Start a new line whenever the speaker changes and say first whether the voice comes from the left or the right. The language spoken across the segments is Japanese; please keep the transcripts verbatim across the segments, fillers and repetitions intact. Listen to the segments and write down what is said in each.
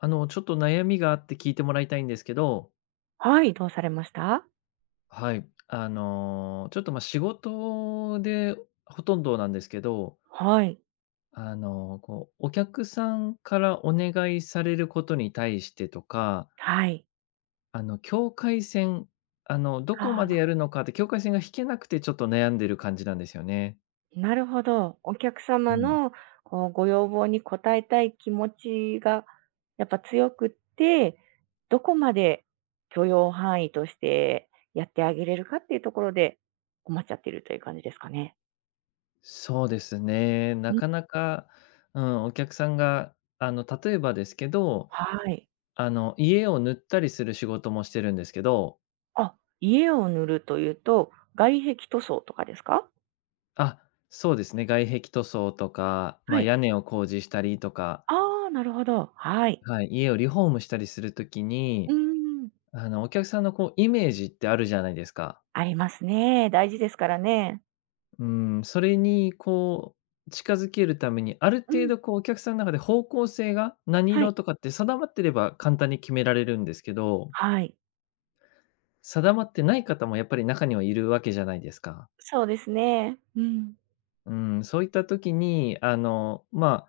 left: あの、ちょっと悩みがあって聞いてもらいたいんですけど、
right: はい、どうされました？
left: はい。あの、ちょっと、ま、仕事でほとんどなんですけど、
right: はい。
left: あの、こう、お客さんからお願いされることに対してとか、
right: はい。
left: あの、境界線、あの、どこまで
right: あ
left: やるのかって境界線が引けなくてちょっと悩んでる感じなんですよね。
right: あ、なるほど。お客
left: う
right: 様
left: ん。
right: のこうご要望に応えたい気持ちがやっぱ強くって、どこまで許容範囲としてやってあげれるかっていうところで困っちゃってるという感じですかね。
left: そうですね。なか
right: ん
left: なか、うん、お客さんが、あの、例えばですけど、
right: はい。
left: あの、家を塗ったりする仕事もしてるんですけど、
right: あ、家を塗るというと、外壁塗装とかですか？
left: あ、そうですね。外壁塗装とか、ま
right: は
left: あ、
right: い。
left: 屋根を工事したりとか、
right: ああ、なるほど。はい。
left: はい、家をリフォームしたりするとき
right: うー
left: に、
right: ん。
left: あの、お客さんのこうイメージってあるじゃないですか。
right: ありますね。大事ですからね。
left: うん、それにこう近づけるために、ある
right: う
left: 程
right: ん。
left: 度こうお客さんの中で方向性が何
right: は
left: 色
right: い。
left: とかって定まってれば簡単に決められるんですけど、
right: はい。
left: 定まってない方もやっぱり中にはいるわけじゃないですか。
right: そうですね。うん。
left: うん、そういった時に、あの、ま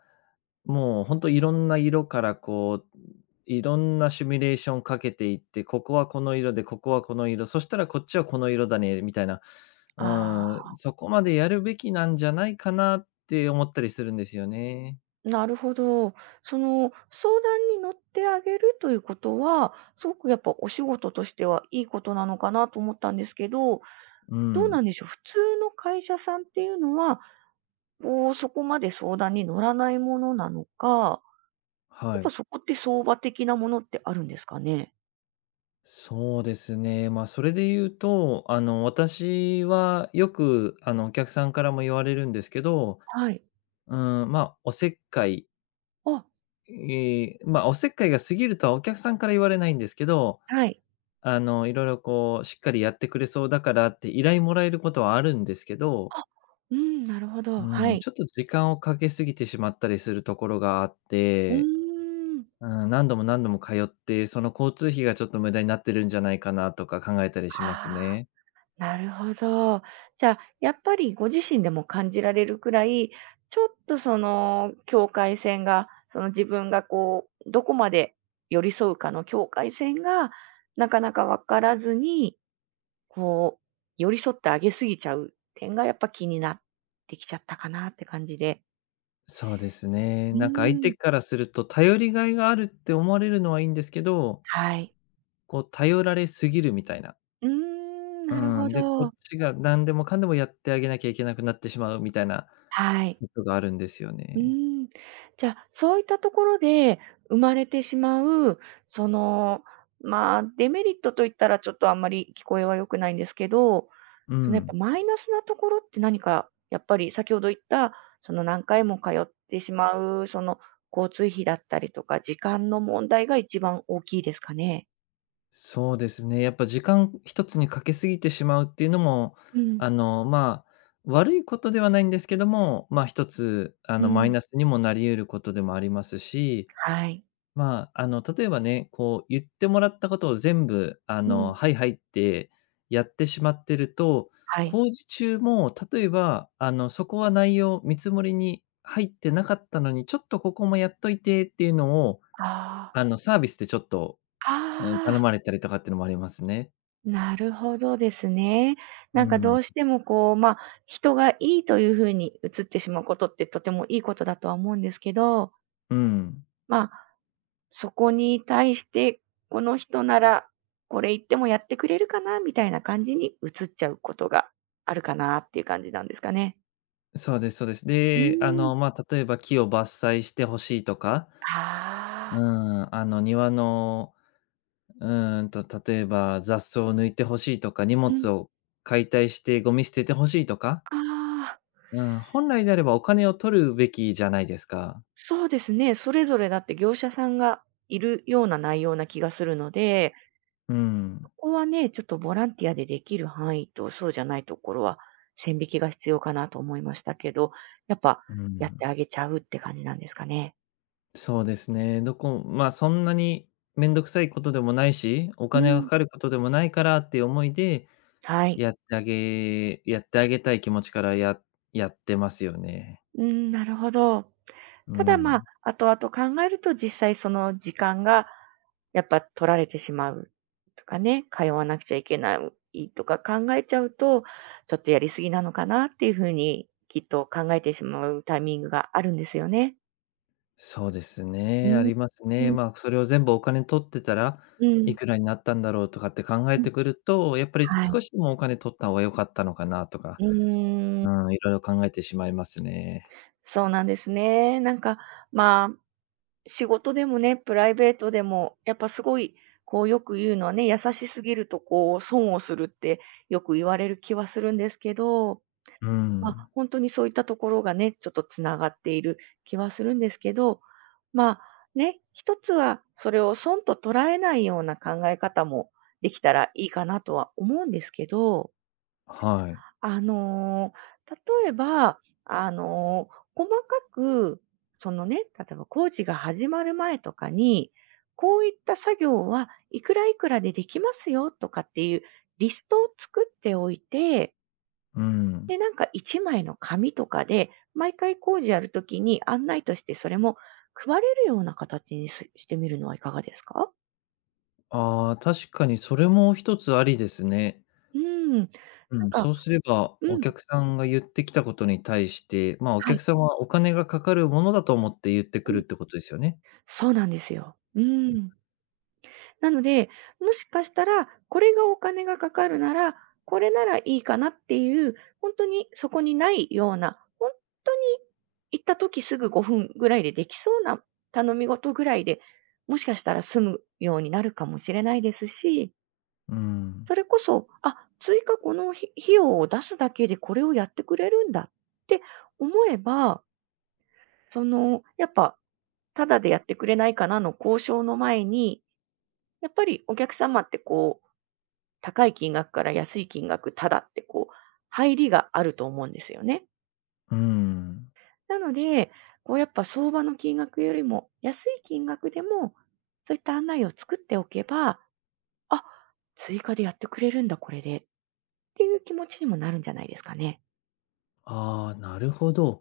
left: あ、もう本当いろんな色からこう、いろんなシミュレーションかけていって、ここはこの色で、ここはこの色、そしたらこっちはこの色だねみたいな、うん、
right: あ
left: そこまでやるべきなんじゃないかなって思ったりするんですよね。
right: あ、なるほど。その、相談に乗ってあげるということは、すごくやっぱお仕事としてはいいことなのかなと思ったんですけど、
left: う
right: どう
left: ん、
right: なんでしょう。普通の会社さんっていうのは、こう、そこまで相談に乗らないものなのか、や
left: は
right: っぱ
left: い。
right: そこって相場的なものってあるんですかね？
left: そうですね。まあ、それで言うと、あの、私はよく、あの、お客さんからも言われるんですけど、
right: はい。
left: うん、まあ、おせっかい
right: あ、
left: ええ、まあ、おせっかいが過ぎるとはお客さんから言われないんですけど、
right: はい。
left: あの、いろいろこうしっかりやってくれそうだからって依頼もらえることはあるんですけど、
right: あ、うん、なるほど。
left: う
right: は
left: ーん、
right: い。
left: ちょっと時間をかけすぎてしまったりするところがあっ
right: うー
left: て、
right: ん。
left: うーん、何度も何度も通って、その交通費がちょっと無駄になってるんじゃないかなとか考えたりします
right: ああ。
left: ね。
right: なるほど。じゃあ、やっぱりご自身でも感じられるくらい、ちょっとその境界線が、その自分がこう、どこまで寄り添うかの境界線が、なかなかわからずに、こう、寄り添ってあげすぎちゃう点がやっぱ気になってきちゃったかなって感じで。
left: そうですね。
right: う
left: なんか相
right: ー
left: 手
right: ん。
left: からすると頼りがいがあるって思われるのはいいんですけど、
right: はい。
left: こう頼られすぎるみたいな。
right: うーん、
left: う
right: なるほ
left: ん、で、こ
right: ど。
left: っちが何でもかんでもやってあげなきゃいけなくなってしまうみたいな
right: はい。
left: ことがあるんですよ
right: う
left: ね。
right: ーん。じゃあ、そういったところで生まれてしまう、その、まあ、デメリットといったらちょっとあんまり聞こえは良くないんですけど、
left: う
right: そのやっぱ
left: ん。
right: マイナスなところって何か、やっぱり先ほど言った、その何回も通ってしまう、その交通費だったりとか、時間の問題が一番大きいですかね？
left: そうですね。やっぱ時間一つにかけすぎてしまうっていうのも、
right: うん、
left: あの、まあ、悪いことではないんですけども、まあ、一つ、あ
right: う
left: の、マイ
right: ん。
left: ナスにもなり得ることでもありますし、
right: はい。
left: まあ、あの、例えばね、こう言ってもらったことを全部、あ
right: う
left: の、
right: ん。
left: はいはいってやってしまってると、
right: はい。
left: 工事中も例えば、あの、そこは内容、見積もりに入ってなかったのに、ちょっとここもやっといてっていうのを、
right: あ
left: あの、サービスでちょっと、
right: あ、
left: うん、頼
right: ああ。
left: まれたりとかっていうのもありますね。
right: なるほどですね。
left: う
right: なんかど
left: ん。
right: うしてもこう、まあ、人がいいというふうに映ってしまうことってとてもいいことだとは思うんですけど、
left: うん。
right: まあ、そこに対して、この人ならこれ言ってもやってくれるかなみたいな感じに映っちゃうことがあるかなっていう感じなんですかね？
left: そうですそうです。
right: うー
left: で、あ
right: ん。
left: の、まあ、例えば木を伐採してほしいとか、う
right: ああ。
left: ん、あの、庭のうーんと、例えば雑草を抜いてほしいとか、荷
right: うん。
left: 物を解体してゴミ捨ててほしいとか、
right: ああ、
left: うん、本来であればお金を取るべきじゃないですか。
right: そうですね。それぞれだって業者さんがいるような内容な気がするので、
left: う
right: こ
left: ん。
right: こはね、ちょっとボランティアでできる範囲と、そうじゃないところは線引きが必要かなと思いましたけど、やっぱ
left: う
right: やっ
left: ん。
right: てあげちゃうって感じなんですかね。
left: そうですね。どこまあ、そんなにめんどくさいことでもないし、お
right: う
left: 金が
right: ん。
left: かかることでもないからっていう思いで、
right: はい。
left: やってあげやってあげたい気持ちからややってますよね。
right: うん、なるほど。
left: う
right: ただまあ、
left: ん。
right: 後々考えると実際その時間がやっぱ取られてしまうとかね、通わなくちゃいけないとか考えちゃうと、ちょっとやりすぎなのかなっていうふうにきっと考えてしまうタイミングがあるんですよね。
left: そうです
right: う
left: ね、あ
right: ん。
left: ります
right: う
left: ね。
right: ん。
left: まあ、それを全部お金取ってたら、
right: う
left: い
right: ん。
left: くらになったんだろうとかって考え
right: うん。
left: てくると、やっぱり
right: はい。
left: 少しでもお金取った方が良かったのかなと
right: う
left: か、
right: ーん、
left: うん、いろいろ考えてしまいますね。
right: そうなんですね。なんか、まあ、仕事でもね、プライベートでも、やっぱすごい、こうよく言うのはね、優しすぎるとこう損をするってよく言われる気はするんですけど、
left: う
right: ま、あ
left: ん。
right: 本当にそういったところがね、ちょっとつながっている気はするんですけど、まあ、ね、一つはそれを損と捉えないような考え方もできたらいいかなとは思うんですけど、
left: はい。
right: あの、例えば、あの、細かく、そのね、例えば工事が始まる前とかに、こういった作業はいくらいくらでできますよとかっていうリストを作っておいて、
left: うん。
right: で、なんかいちまいの紙とかで、毎回工事やるときに案内としてそれも配れるような形にすしてみるのはいかがですか？
left: ああ、確かにそれも一つありですね。
right: うん。なん
left: うん、
right: か
left: そうすれば、
right: う
left: お
right: ん、
left: 客さんが言ってきたことに対して、まあ、お
right: は
left: 客
right: い、
left: さんはお金がかかるものだと思って言ってく
right: う
left: る
right: ん、
left: ってことですよね。
right: そうなんですよ。うん。なので、もしかしたら、これがお金がかかるなら、これならいいかなっていう、本当にそこにないような、本当に行った時すぐごふんぐらいでできそうな頼み事ぐらいで、もしかしたら済むようになるかもしれないですし、
left: うん。
right: それこそ、あ、追加このひ費用を出すだけでこれをやってくれるんだって思えば、その、やっぱタダでやってくれないかなの交渉の前に、やっぱりお客様ってこ高い金額から安い金額ただってこう、入りがあると思うんですよね。
left: うん。
right: なので、こうやっぱ相場の金額よりも安い金額でも、そういった案内を作っておけば、あ、追加でやってくれるんだ、これで。っていう気持ちにもなるんじゃないですかね。
left: ああ、なるほど。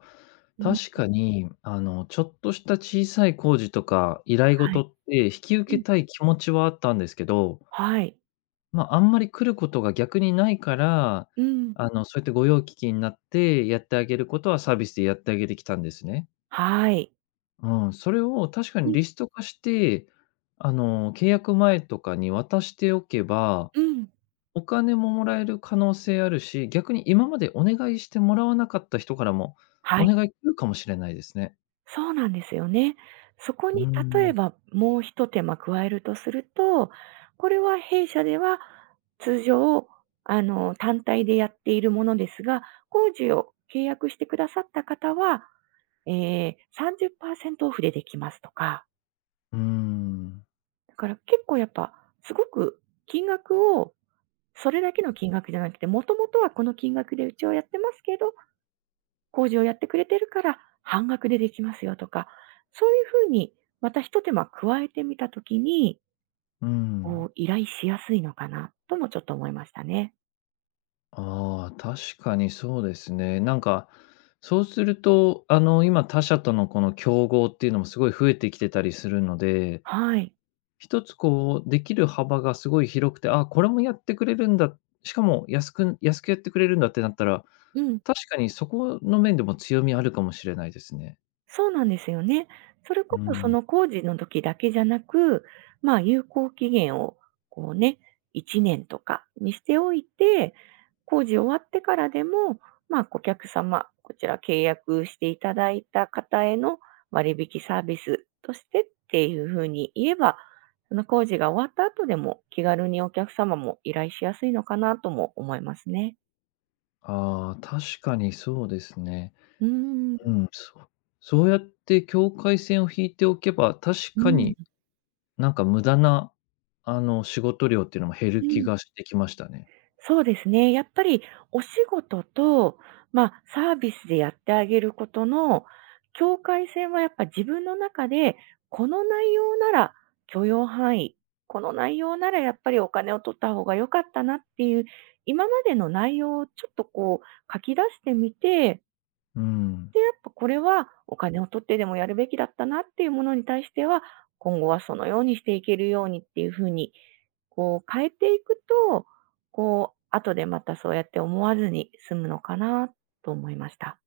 right: うん。
left: 確かに、あの、ちょっとした小さい工事とか依頼
right: は
left: 事
right: い。
left: って引き
right: う
left: 受
right: ん。
left: けたい気持ちはあったんですけど、
right: はい。
left: まあ、あんまり来ることが逆にないから、
right: うん。
left: あの、そうやって御用聞きになってやってあげることはサービスでやってあげてきたんですね。
right: はい。
left: うん、それを確か
right: う
left: に
right: ん。
left: リスト化して、あの、契約前とかに渡しておけば、
right: うん。
left: お金ももらえる可能性あるし、逆に今までお願いしてもらわなかった人からも、
right: は
left: お
right: い。
left: 願い来るかもしれないですね。
right: そうなんですよね。そこ
left: うー
right: に例え
left: ん。
right: ばもう一手間加えるとすると、これは弊社では通常、あの、単体でやっているものですが、工事を契約してくださった方は、えさんじゅっパーセントオフでできますとか、
left: うーん。
right: だから結構やっぱすごく金額を、それだけの金額じゃなくて、もともとはこの金額でうちはやってますけど、工事をやってくれてるから半額でできますよとか、そういうふうにまたひと手間加えてみたときに、
left: うー
right: こ
left: ん。
right: う依頼しやすいのかなともちょっと思いましたね。
left: ああ、確かにそうですね。なんか、そうすると、あの、今他者とのこの競合っていうのもすごい増えてきてたりするので、
right: はい。
left: 一つこうできる幅がすごい広くて、あ、これもやってくれるんだ、しかも安く安くやってくれるんだってなったら、
right: うん。
left: 確かにそこの面でも強みあるかもしれないですね。
right: そうなんですよね。それ
left: う
right: こそそ
left: ん。
right: の工事の時だけじゃなく、まあ有効期限をこうね、いちねんとかにしておいて、工事終わってからでも、まあ、顧客様、こちら契約していただいた方への割引サービスとしてっていうふうに言えば、その工事が終わった後でも気軽にお客様も依頼しやすいのかなとも思いますね。
left: ああ、確かにそうですね。
right: うー
left: う
right: ん。
left: ん、そう。そうやって境界線を引いておけば、確
right: う
left: か
right: ん、
left: になんか無駄な、あの、仕事量っていうのも減
right: う
left: る気
right: ん。
left: がしてきましたね。
right: そうですね。やっぱりお仕事と、まあ、サービスでやってあげることの境界線はやっぱ自分の中で、この内容なら許容範囲、この内容ならやっぱりお金を取った方が良かったなっていう、今までの内容をちょっとこう書き出してみて、
left: うん。
right: で、やっぱこれはお金を取ってでもやるべきだったなっていうものに対しては、今後はそのようにしていけるようにっていう風に、こう変えていくと、こう後でまたそうやって思わずに済むのかなと思いました。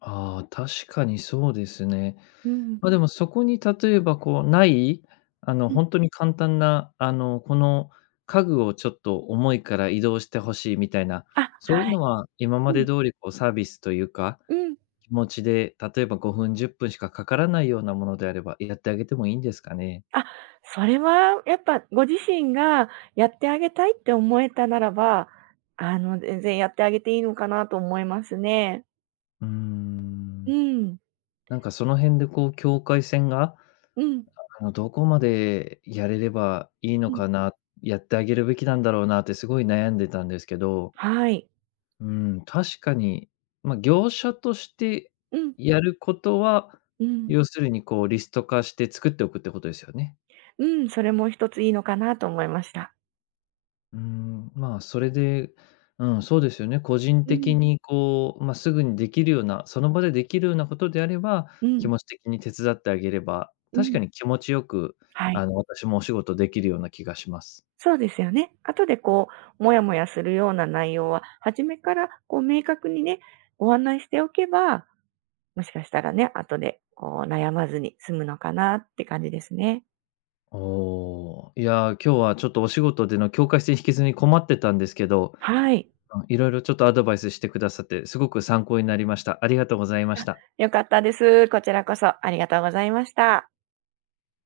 left: ああ、確かにそうですね。
right: うん。
left: まあ、でもそこに例えばこう、ない、あの、
right: うん。
left: 本当に簡単な、あの、この家具をちょっと重いから移動してほしいみたいな、
right: あ、は
left: そういうの
right: い。
left: は今
right: う
left: まで
right: ん。
left: 通りこうサービスというか
right: うん。
left: 気持ちで、例えばごふん、じゅっぷんしかかからないようなものであれば、やってあげてもいいんですかね？
right: あ、それはやっぱご自身がやってあげたいって思えたならば、あの、全然やってあげていいのかなと思いますね。
left: うー
right: う
left: ん。
right: ん。
left: なんかその辺でこう境界線が、
right: うん。
left: あの、どこまでやれればいい
right: う
left: の
right: ん。
left: かな、やってあげるべきなんだろうなってすごい悩んでたんですけど、
right: はい。
left: うん、確かに、ま、業者として
right: うん。
left: やることは、
right: うん。
left: 要するにこうリスト化して作っておくってことですよね？
right: うん、それも一ついいのかなと思いました。
left: うーん、まあ、それで、うん、そうですよね。個人
right: う
left: 的
right: ん、
left: にこう、まあ、すぐにできるような、その場でできるようなことであれば、
right: うん、
left: 気持ち的に手伝ってあげれば、
right: う
left: 確
right: ん、
left: かに気持ちよく、
right: はい。
left: あの、私もお仕事できるような気がします。
right: そうですよね。後でこう、もやもやするような内容は、初めからこう明確にね、ご案内しておけば、もしかしたらね、後でこう悩まずに済むのかなって感じですね。
left: おお、いやー、今日はちょっとお仕事での境界線引きずに困ってたんですけど、
right: はい。
left: うん、いろいろちょっとアドバイスしてくださって、すごく参考になりました。ありがとうございました。
right: 良かったです。こちらこそありがとうございました。